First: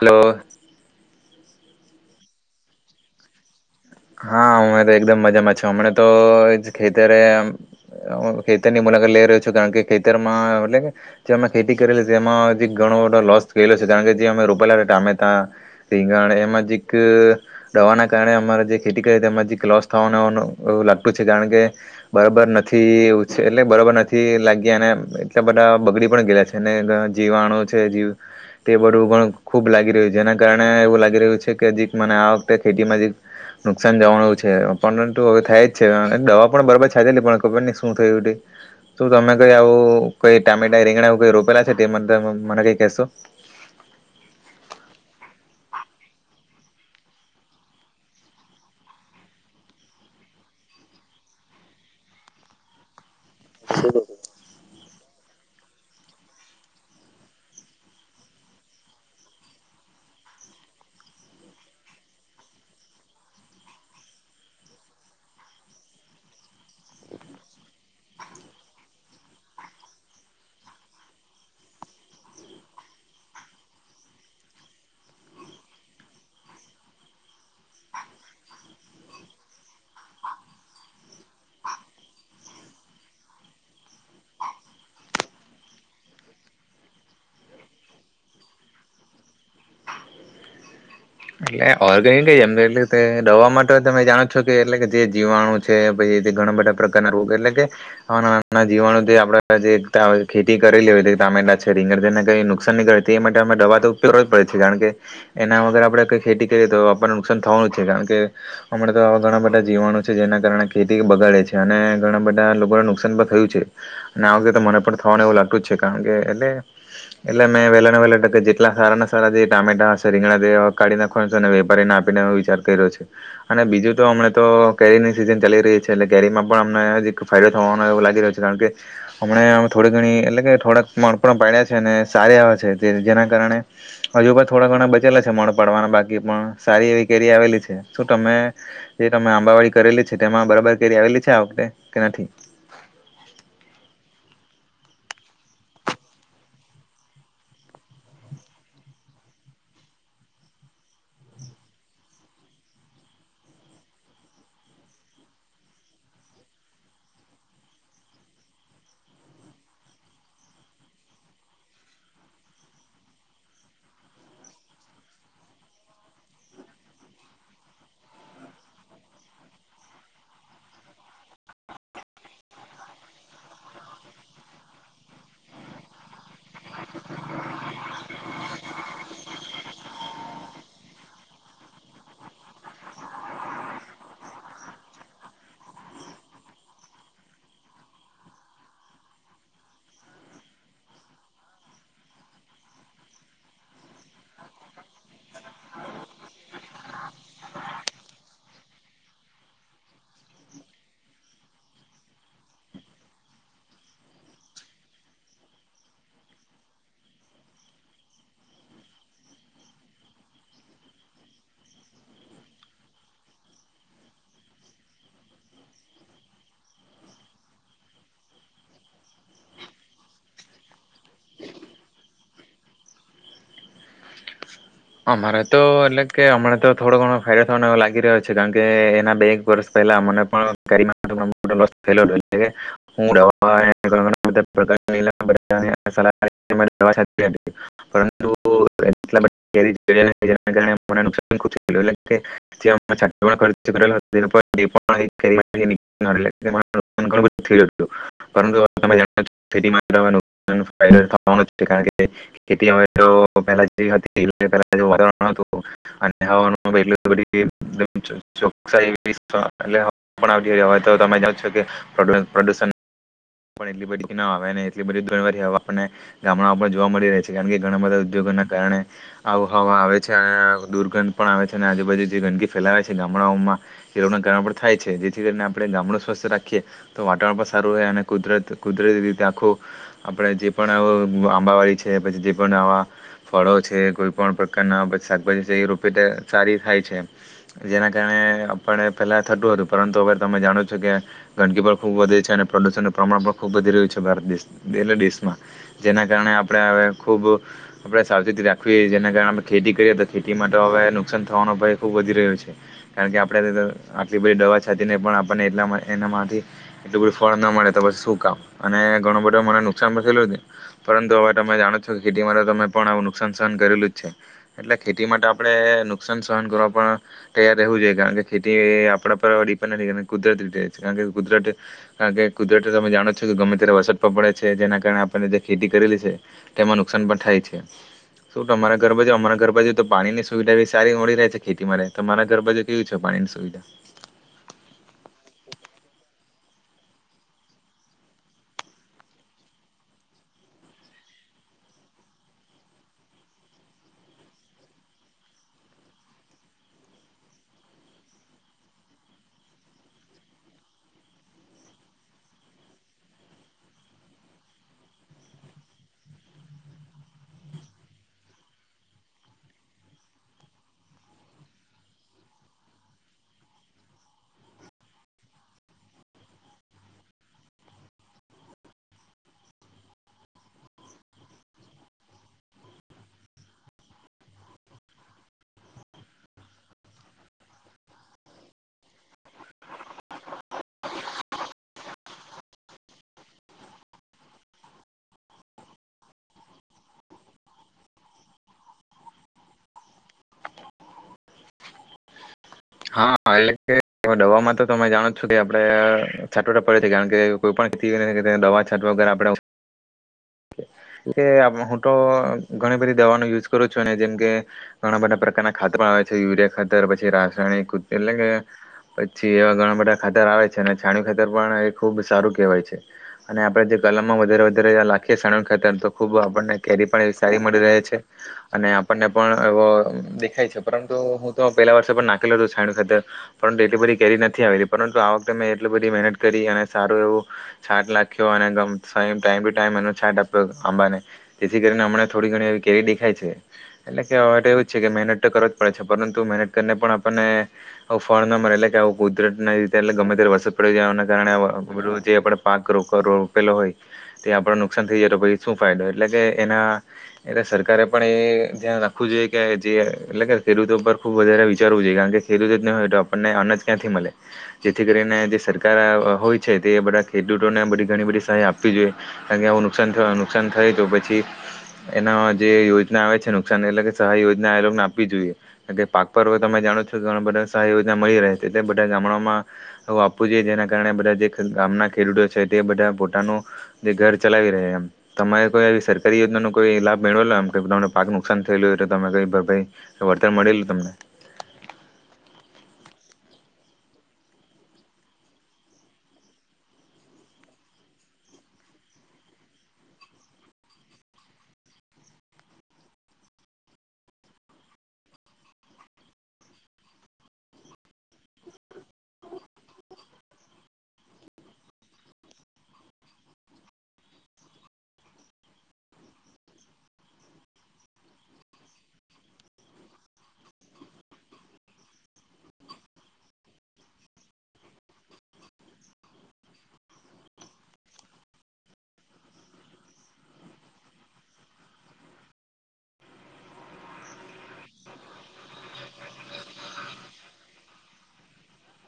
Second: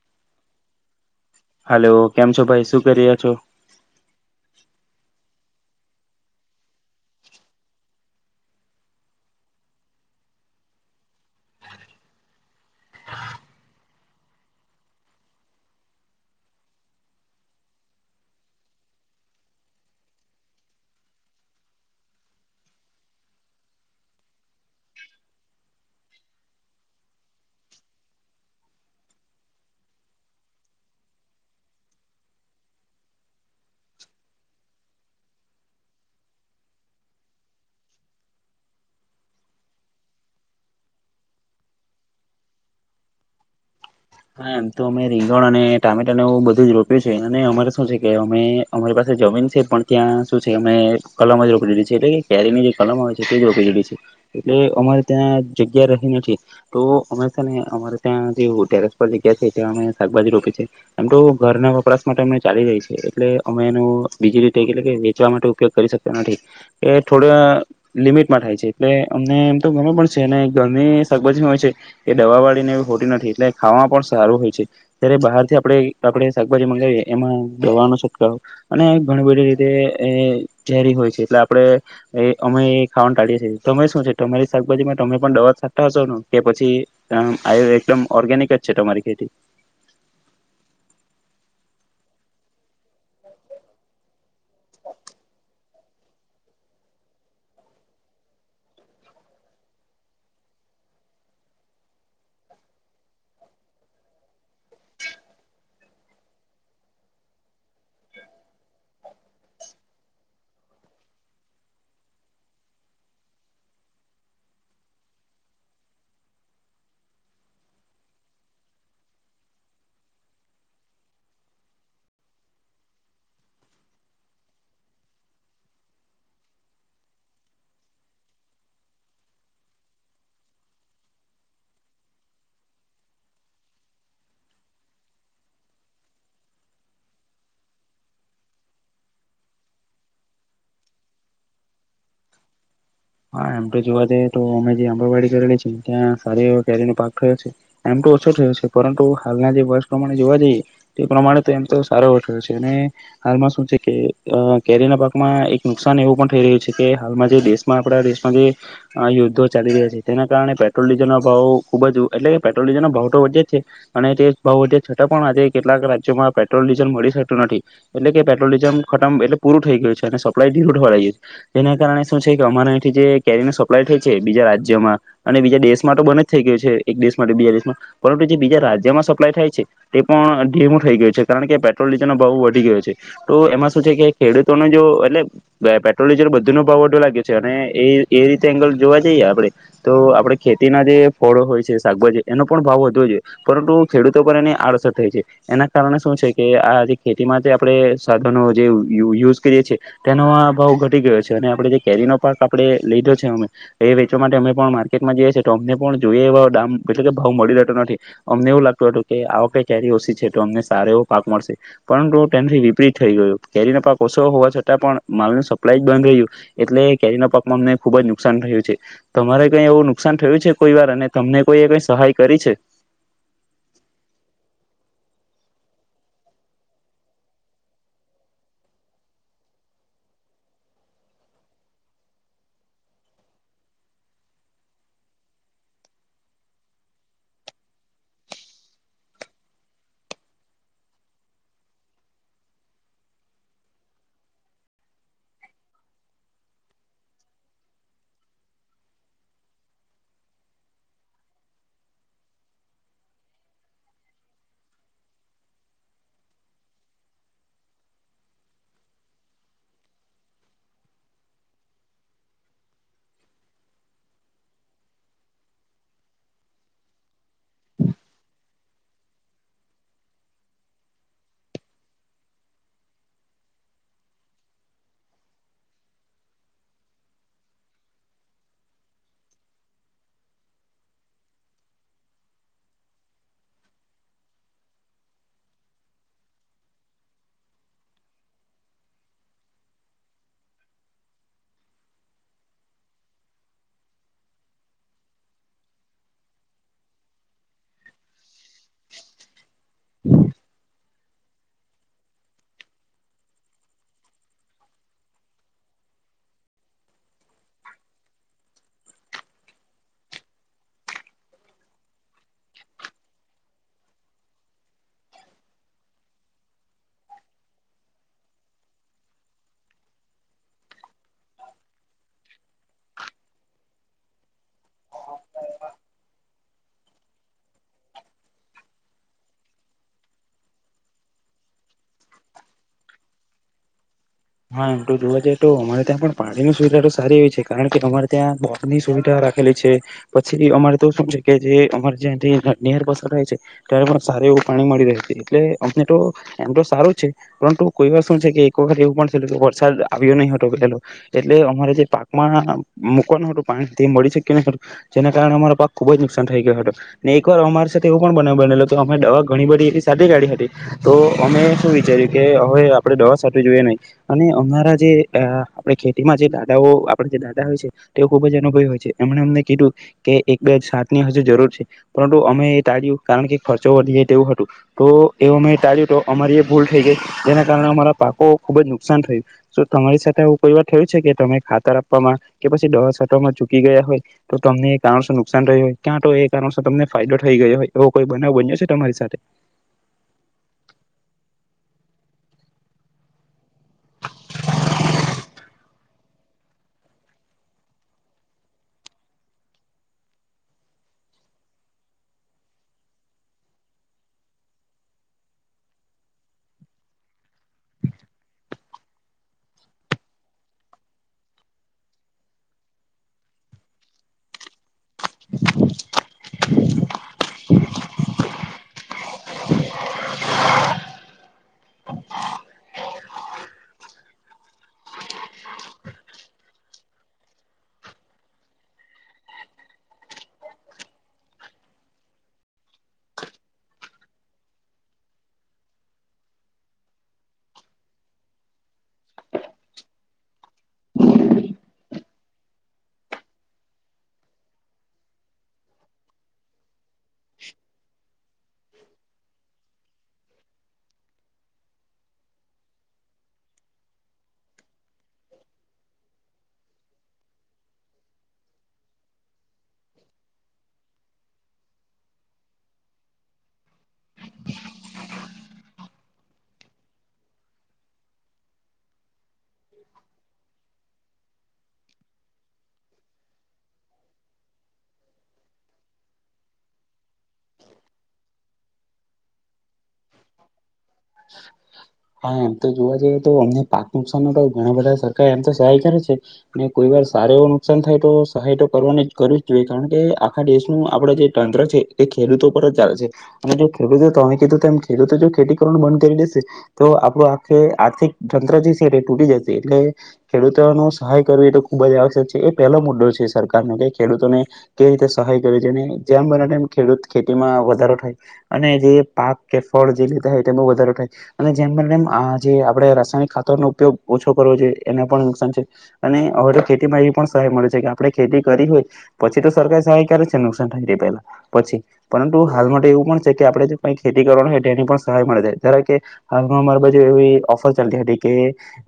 Hello. Hello. કેમ છો ભાઈ? શું કરી્યા છો? હા હું હવે એકદમ મજામાં છું. હમને તો ખેતરે અમ્મ ખેતરની મુલાકાત લઈ રહ્યો છું કારણ કે ખેતરમાં એટલે કે જે અમે ખેતી કરેલી છે, એમાં જે ઘણો બધો લોસ થયેલો છે, કારણ કે જે અમે રોપેલા ટામેટા, રીંગણ એમાં જેક દવાના કારણે અમારા જે ખેતી કરી તેમાંથી લોસ થવાનું એવું-એવું લાગતું છે કારણ કે બરાબર નથી એવું છે. એટલે બરાબર નથી લાગ્યા અને એટલા બધા બગડી પણ ગયલા છે ને. અને જીવાણુ છે જીવ તે બધું પણ ખૂબ લાગી રહ્યું છે, જેના કારણે એવું લાગી રહ્યું છે કે દીપ મને આ વખતે ખેતીમાં દી નુકસાન જવાનું છે, પરંતુ હવે થાય જ છે. દવા પણ બરાબર છાટેલી પણ ખબર નહીં શું થયું તે, શું તમે કઈ આવું કઈ ટામેટા, રીંગણા કઈ રોપેલા છે? તે મદદાં મને કઈ કહેશો. હા, એમ તો અમે રીંગણ અને ટામેટા ને એવું બધું રોપ્યું છે અને અમારે શું છે, કે અમે અમારી પાસે જમીન છે, પણ ત્યાં શું છે, અમે કલમ જ રોપેલી છે, એટલે કે કેરી ની જે કલમ આવે છે તે જ રોપેલી છે. એટલે અમા ત્યાં જગ્યા રહી નથી. તો અમેશા ને અમારે ત્યાં જેવું અત્યારે પછી કે છે કે હમે શાકભાજી રોકે છે. એમ તો ઘરના વપરાશ માટે અમને ચાલી રહી છે, એટલે અમે એનો બીજી રીતે એટ કે વેચવા માટે ઉપયોગ કરી શકતા નથી. એ થોડા લિમિટમાં થાય છે, એટલે અમને એમ તો ગમે પણ છે, અને ગરમી ની શાકભાજી હોય છે, એ દવા વાળી ને હાટી નથી એટલે ખાવામાં પણ સારું હોય છે. જ્યારે બહાર થી આપણે-આપણે શાકભાજી મંગાઈ એ એમાં દવાનો છટાવો અને ઘણી બધી રીતે એહ ઝેરી હોય છે, એટલે આપણે એ અમે ખાવાનું ટાળીએ છીએ. તમે શું છે, તમારી શાકભાજીમાં તમે પણ દવા છાટતા હશો ને કે પછી આએ એકદમ ઓર્ગેનિક તેજ છે તમારી ખેથી? ઈએ ઓર્ગેનિક ગઈ અંદર એટલે તે દવા માટે તમે જાણો છો કે એટલે કે જે જીવાણું છે, પછી તે ઘણા બધા પ્રકારના રોગ એટલે કે નાના-નાના જીવાણુ તે આપડા જે ત્યાં ખેતી કરેલી હોએ તે ટામેટા છે, રીંગણ છે એને કઈ નુકસાન નહીં કરે. એ માટે અમે દવા તો ઉપયોગ જ પડે છે, કારણ કે એના વગર આપડે કઈ ખેતી કરીએ તો આપણને નુકસાન થવાનું જ છે. કારણ કે અમણાં તો આવા ઘણા બધા જીવાણુ છે, જેના કારણે ખેતી બગાડે છે, અને ઘણા બધા લોકોને નુકસાન પણ થયું છે. અને આ વગતે તો મને પણ થવાનું એવું લાગતું જ છે, કારણ કે એટલે-એટલે મેં વહેલાના વહેલા ટકે જેટલા સારાના સારા જે ટામેટા હશે રીંગણા બે કાઢીને ફણ તો વેપારીને આપીને વિચાર કર્યો છે. અને બીજું તો હમણા તો કેરીની સિઝન ચાલી રહી છે એટલે કેરીમાં પણ અમને હજી એક ફાયદો થવાનો એવો લાગી રહ્યો છે કારણ કે હમણે થોડી ઘણી એટલે કે થોડાક મણ પણ પાડ્યા છે, અને સારી આવે છે, જેના કારણે હજુ પણ થોડા ઘણા બચેલા છે, મણ પાડવાના બા કી પણ સારી એવી કેરી આવેલી છે. શું તમે જે તમે આંબાવાડી કરેલી છે, તેમાં બરાબર કેરી આવેલી છે આ વખતે, કે નથી? હા, એમ તો જોવા જઈએ તો અમે જે આંબણવાડી કરેલી છે, ત્યાં સારી એ કેરીનો પાક થયો છે. એમ તો ઓછો થયો છે, પરંતુ હાલના જે વર્ષ પ્રમાણે જોવા જઈએ તે પ્રમાણે તો એમ તો સારો એવો થયો છે. અને હાલમાં શું છે, કે અહ કેરીના પાકમાં એક નુકસાન એવું પણ થઈ રહ્યું છે, કે હાલમાં જે દેશ માં આપણા દેશમાં જે યોદ્ધો ચાલી રહ્યા છે. તેના કારણે પેટ્રોલ ડીઝલનો ભાવ ખુબ જ એટલે કે પેટ્રોલ ડીઝલનો ભાવ તો વધે જ છે અને તે ભાવ વધ્યા છતાં પણ આજે કેટલાક રાજ્યોમાં પેટ્રોલ ડીઝલ મળી શકતું નથી. એટલે કે પેટ્રોલ ડીઝલ ખતમ એટલે પૂરું થઈ ગયું છે અને સપ્લાય ટવાળઈ ગઈ, જેના કારણે શું છે કે અમારા અઈ થી જે કેરીનો સપ્લાય થાય છે, બીજા રાજ્યમાં અને બીજા દેશમાં તો બને જ થઈ ગયું છે, એક દેશ માટે બીજા દેશમાં. પરંતુ જે બીજા રાજ્યમાં સપ્લાય થાય છે તે પણ ધીમું થઈ ગયું છે કારણ કે પેટ્રોલ ડીઝલનો ભાવ વધી ગયો છે. તો એમાં શું છે, કે ખેડૂતોને જો એટલે પે પેટ્રોલ ડીઝલ બધું નો ભાવ વધ્યો લાગ એ એ રીતે એંગલ જોવા જઈએ આપણે તો આપણે ખેતીના જે ફળો હોય છે શાકભાજી એનો પણ ભાવ વધવો જોઈએ પરંતુ ખેડૂતો પર એની આડઅસર થઈ છે, એના કારણે શું છે, કે આ જે ખેતીમાં આપણે સાધનો જે યૂ યૂ યુઝ કરીએ છેએ તેનો આ ભાવ ઘટી ગયો છે. અને આપણે જે કેરીનો પાક આપે લીધો છે, અમે એ વેચવા માટે અમે પણ માર્કેટમાં જઈએ છીએ તો અમને પણ જોઈએ એવા દામ એટલે કે ભાવ મળી રહેતો નથી અમને એવું લાગતું હતું કે આ વખઈ કેરી ઓછી છે, તો અમને સારો એવો પાક મળશે પરંતુ તેનથી વિપરીત થઈ ગયું કેરીનો પાક ઓછો હોવા છતાં પણ માલ ન સપ્લાય જ બંધ રહ્યું. એટલે કેરીના પાકમાં અમને ખુબ જ નુકસાન થયું છે. તમારે કઈ એવું નુકસાન થયું છે કોઈ વાર અને તમને કોઈ એ કઈ સહાય કરી છે. અમારે તો એટલે કે અમને તો થોડો ઘણો ફાયદો થવાનો લાગી રહ્યો છે, કારણકે એના બે એક વર્ષ પહેલા અને પણ કેરીનો [inaudible] ખૂબ થયેલું એટલે કે જે અમે છાંટવાનો ખર્ચ કરેલો હતો તેના પર એ પણ કેરીમાંથી નીકળેલો એટલે કે મને નુકસાન ઘણું બધું થયેલું હતું પરંતુ તમે જાણો છો ખેતીમાં દવાનો નુકસાન ફાયદો થવાનો જ છે કારણ કે ખેતી હવે તો પહેલા જે હતી એટલે પહેલા જે વાતાવરણ હતું અને હવાનું એટલી બધી એકદમ ચો- ચોકસાઈ એવી સ- એટલે હવા પણ આવતી હતી. હવે તો તમે જાણો જ છો કે પ્રદૂ- પ્રદૂષણ પણ એટલી બધી ન આવે અને એટલી બધી ઘણી હવા આપણને ગામડામાં પણ જોવા આ હવા આવે છે, અને દુર્ગંધ પણ આવે છે, અને આજુબાજુ જે ગંદકી ફેલાવે છે, ગામડાઓમાં એ [inaudible] પણ થાય છે, જેથી કરીને આપણે ગામડું સ્વસ્થ રાખીએ તો વાતાવરણ પણ સારું રહે અને કુદરત કુદરતી રીતે આખું આપડે જે પણ [unintelligible] આંબાવાડી છે, પછી જે પણ આવા ફળો છે કોઈ પણ પ્રકારના એ શાકભાજી છે, એ રોપે તે સારી થાય છે અને એમ જેના કારણે આપણે પેલા થતું હતું પરંતુ હવે તમે જાણો છો કે ગંદકી પણ ખૂબ વધે છે, અને પ્રદુષણનું પ્રમાણ પણ ખૂબ વધી રહ્યું છે, ભારત દેશ [inaudible] દેશમાં જેના કારણે આપણે હવે ખૂબ આપણે સાવચેતી રાખ વી જેના કારણે આપણે ખેતી કરીએ તો ખેતીમાં તો હવે નુકસાન થવાનો ભય ખૂબ વધી રહ્યો છે, કારણ કે આપણે [inaudible] આટલી બધી દવા છાતી ને પણ આપણને એટલા એનામાંથી એટલું બધું ફળ ન મળે તો પસી સુું કામનું અને ઘણો બધો મને નુકસાન પણ થયેલું છે, પરંતુ હવે તમે જાણો છો કે ખેતીમાં તો તમે પણ આવું નુક નુકસાન સહન કરેલું જ છે, એટલે ખેતી માટે આપણે નુકસાન સહન કરવા પણ તૈયાર રહેવું જોઈએ કારણ કે ખેતી આપણા પર ડિપેન્ડ નથી કાર કુદરતી રીતે કારણ કે કુદરત કારણ કે કુદરત તમે જાણો છો કે ગમે ત્યારે વરસાદ પણ પડે છે જેના કારણે આપણે જે ખેતી કરેલી છે, તેમાં નુકસાન પણ થાય છે. શું તમારા ઘર બાાજુ અમારા ઘર બાાજુ તો પાણીની સુવિધા બી સારી મળી રહે છે, ખેતી માટે તમારા ઘર બાાજુ કેવી છે, પાણીની સુવિધા? હા, એમ તો જોવા જઈએ તો અમારે ત્યાં પણ પાણીની સુવિધા તો સારી એવી છે, કારણ કે અમારે ત્યાં બોક ની સુવિધા રાખેલી છે પછી બી અમારે તો શું છે કે જે અમારે જેનથી નહેર પસારા થાય છે ત્યારે પણ સારુ એવું પાણી મળી રહે છે એટલે અમને તો એમ તો સારું છે, પરંતુ કોઈ વાર શું છે, કે એક વખત એવું પણ [inaudible] વરસાદ આવ્યો નહી હતો પેલો એટલે અમારે જે પાકમાં મુકવાનું હતું પાણી તે મળી શક્યું નઈ હતું જેના કારણે અમારો પાક ખુબ જ નુકસાન થઈ ગયો હતો ને એક વાર અમારી સાથે એવો પણ બનાવ બનેલો કે અમે દવા ઘણી બધી એકી સાથે કાઢી હતી તો અમે શું વિચાર્યું કે હવે આપડે દવા સાત્વી જોઈએ નહી. અને અમારા જે અ આપણે ખેતીમાં જે દાદાઓ આપણે જે દાદા હોય છે તેઓ ખુબ જ અનુભવી હોય છે એમણે અમને કીધું કે એક બે છાંટની હજુ જરૂર છે પરંતુ અમે એ ટાળ્યું કારણ કે ખર્ચો વધી જાય તેવું હતું તો એ અમે ટાળ્યું તો અમારી એ ભૂલ થઈ ગઈ જેના કારણે અમારા પાકો ખુબ જ ન નુકસાન થયું તો તમારી સાથે એવુ કોઈ વાર થયું છે કે તમે ખાતર આપવામાં કે પછી દવા છાંટવામાં ચૂકી ગયા હોય તો તમને એ કારણસર નુકસાન થયું હોય, ક્યાં તો એ કારણસર તમને ફાયદો થઈ ગયો હોય એવો કોઈ બનાવ બન્યો છે, તમારી સાથે? હા, એટલે કે દવામાં તો તમે જાણો છો કે આપડે છાંટવા તો પડે છે, કારણ કે કોઈ પણ [inaudible] દવા છાંટવા વગર આપડા એ હું તો ઘણી બધી દવાનો યુઝ કરું છું, ને જેમ કે ઘણા બધા પ્રકારના ખાતર પણ આવે છે, યુરિયા ખાતર પછી રાસાયણિક એટલે કે પછી એવા ઘણા બધા ખાતર આવે છે, અને છાણીયુ ખાતર પણ એ ખુબ સારું કેહેવાય છે, અને આપડે જે કલમમાં વધારે વધારે લાખીએ છાણીયુ ખાતર તો ખુબ આપણને કેરી પણ એવી સારી મળી રહે છે, અને આપણને પણ એવો દેખાય છે, પરંતુ હું તો પેલા વર્ષે પણ નાખેલો છાણીયુ ખાતર પરંતુ એટલી બધી કેરી નથી આવેલી પરંતુ આ વખતે મેં એટલી બધી મહેનત કરી અને સારું એવું છાટ લાખ્યો અને ટાઈમ ટુ ટાઈમ એનો છાટ આપ્યો આંબાને જેથી કરીને હમણાં થોડી ઘણી એવી કેરી દેખાય છે એટલે કે હવે તો એવું જ છે, કે મહેનત તો કરવો જ પડે છે પરંતુ મહેનત કરીને પણ આપણને ફળ ના મળે એટલે કે આવું કુદરત ના રીતે એટલે ગમે ત્યારે વરસાદ પડી જવાના કારણે [unintelligible] જે આપડ પાક રો રોપ રોપેલો હોય તે આપડ નુકસાન થઈ જાય તો પછી શું ફાયદો એટલે કે એના એના સરકારે પણ ધ્યાન રાખવું જોઈએ કે જે એટલે કે ખેડૂતો પર ખુબ વધારે વિચારવું જોઈએ કારણ કે ખેડૂત જ નહી હોય તો આપણને અનાજ ક્યાંથી મળે જેથી કરીને જે સરકાર હોય છે, તે બધા ખેડૂતોને બધી ઘણી બધી સહાય આપવી જોઈએ કારણ કે આવું નુકસાન થયુ નુકસાન થાય તો પછી એના જે યોજના આવે છે, નુકસાન એટલે કે સહાય યોજના એ લોકોને આપવી જોઈએ કે પાક પર હવે તમે જાણો છો. તો ઘણાં બધાં સહાય યોજના મળી રહે છે, તે બધાં ગામડાઓમાં [inaudible] આપવું જોઈએ જેના કારણે બધા જે ગામનાં ખેડૂતો છે, તે બધા પોતાનું જે ઘર ચલાવી રહે એમ તમારે કોઈ આવી સરકારી યોજનાનો કોઈ લાભ. મેળવેલો એમ કે તમને પાક નુકસાન થ થયેલું તો તમે ક ભ ભાઈ વળતર મળેલ તમને? હા એમ તો જોવા જઈએ તો અમને પાક નુકસાન ન તો ઘણા બધાં સરકાર એમ તો સહાય કરે છે, ને કોઈ વાર સારા એવું નુકસાન થાય તો સહાય તો કરવાની જ કરવી જ જોઈએ કારણ કે આખા દેશનું આપડુ જે તંત્ર છે એ ખેડૂતો પર જ ચાલે છે અને જો ખેડૂતો તમે કીધું તેમ ખેડૂતો જો ખેતી પણ બંધ કરી દેશે તો આપણું આખુ આર્થિક તંત્ર જે છે, એ તૂટી જશે એટલે ખેડૂતો સહાય કરવી એ તો ખુબ જ આવશ્યક છે. એ પહેલો મુદ્દો છે, સરકાર નો કે ખેડૂતોને કેવી રીતે સહાય કરવી જેને જેમ બને તેમ ખેડૂત ખેતીમાં વધારો થાય અને જે પાક કે ફળ જેબી કહે તેમાં વધરો થાય અને જેમ બને તેમ આ જે આપણે રાસાયણિક ખાતરનો ઉપયોગ ઓછો કરવો જોઈએ એના પણ નુકસાન છે, અને હવે તો ખેતીમાં એવી પણ સહાય મળે છે, કે આપણે ખેતી કરી હોય પછી તો સરકારા સહાય કરે છે નુકસાન થાય તે પહેલા પછી પરંતુ હાલ માટે એવું પણ છે કે આપણે જો કઈ ખેતી કરવાનું હોય એની પણ સહાય મળે. ધારોકે હાલમાં મારી બાજુ એવી ઓફર ચાલતી હતી કે,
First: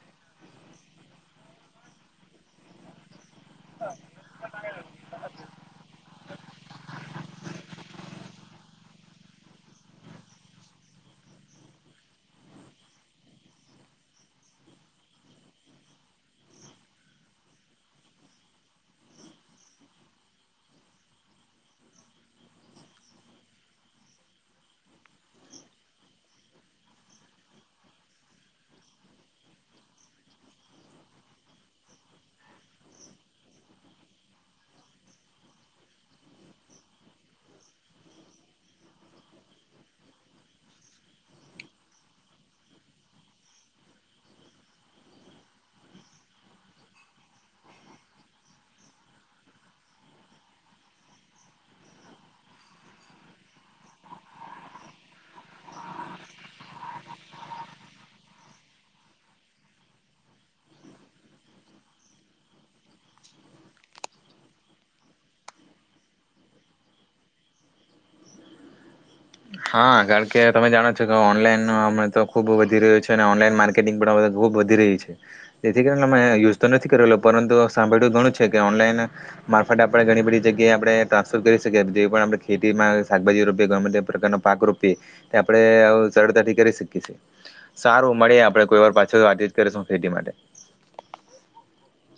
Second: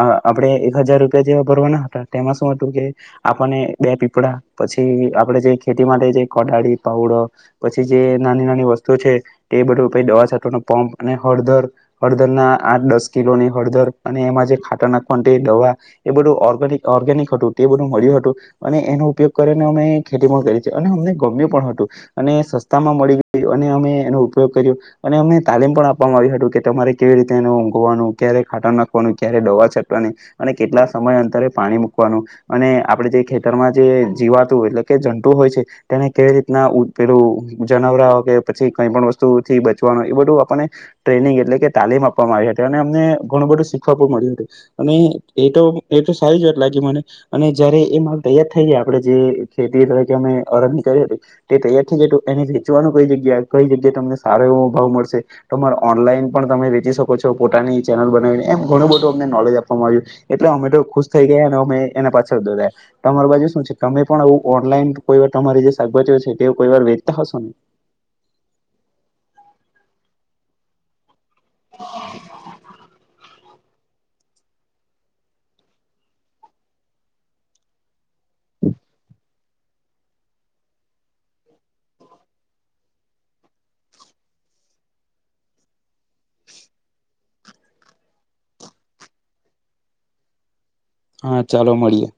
આ આપણે એક હજાર રૂપિયા જેવા ભરવાના હતા તેમાં શું હતું કે આપણને બે પીપળા પછી આપડે જે ખેતી માટે જે કોદાળી પાવડો પછી જે નાની નાની વસ્તુ છે, તે બધું દવા છાંટવાનો પંપ. અને હળદર હળદરના આઠ દસ કિલોની હળદર અને એમાં જે ખાતર નાખવાની દવા એ બધું ઓગર્નિક ઓર્ગેનિક હતું, તે બધું મળ્યું હતું, અને એનો ઉપયોગ કરીને અમે ખેતી પણ કરી છે. અને અમને ગમ્યું પણ હતું. અને સસ્તામાં મળી ગયું, અને અમે એનો ઉપયોગ કર્યો અને અમને તાલીમ પણ આપ વામાં આવી હતી કે, તમારે કેવી રીતે એ ઊંઘવાનું ક્યારે ખાતર નાખવાનું, ક્યારે દવા છાંટવાની અને કેટલા સમય અંતરે પાણી મૂકવાનું, અને આપણેે જે ખેતરમાં જે જીવાતું એટલે કે જંતુ હોય છે, તેને કેવી રીતના પેલું જનાવરા હો કે પછી કઈ પણ વસ્તુથી બચવાનું, એ બધું આપણને ટ્રેનિંગ એટલે કે તાલીમ આપવામાં આવી હતી અને અમને ઘણું બધું શીખવા મળ્યું હતું. અને એ એ તો સારી જ વાત લાગી ઙમને અને જયારે એ માલ તૈયાર થઈ જાય આપણે જે ખેતી તરીકે હળદરની તે તૈયાર થઈ જાય એને વેચવાનું કઈ જગ્યા કઈ જગ્યા અમને સારો એવો ભાવ મળશે, તમે ઓનલાઈન પણ તમે વેચી શકો છો. પોતાની ચેનલ બનાવીને એમ ઘણું બધું અમને નોલેજ આપવામાં આવ્યું એટલે અમે તો ખુશ થઈ ગયા અને અમે એના પાછળ દરાયા. તમાર બાજુ શું છે? તમે પણ ઓનલાઈન કોઈ વાર તમારી તમારી જે શાકભાજીઓ છે તે કોઈ વાર વેચતા હશોને? હા કારણ કે તમે જાણો છો ઓનલાઈન તો હમણાં તો ખુબ વધી રહ્યું છે અને ઓનલાન માર્ટ ખેતી પણ હવે ખબ વધી રહી છે જેથી કરીને અમે યુઝ તો નથી કરેલો પરંતુ સાંભળ્યું ઘણું છે કે ઓનલાઈન મારફત આપણે ઘણી બધી જગ્યાએ આપણે ટ્રાન્સફર કરી શકીએ જેવી પણ આપણે ખેતીમાં શાકભાજી રોપી ગમે તેમ પ્રકારનો પાક રોપીએ આપણે સરળતાથી કરી શકી છીએ સારું મળી આપણે કોઈ વાર પાછળ વાતચીત કરીશ શું થઈ માટે હા ચાલો મળીએ.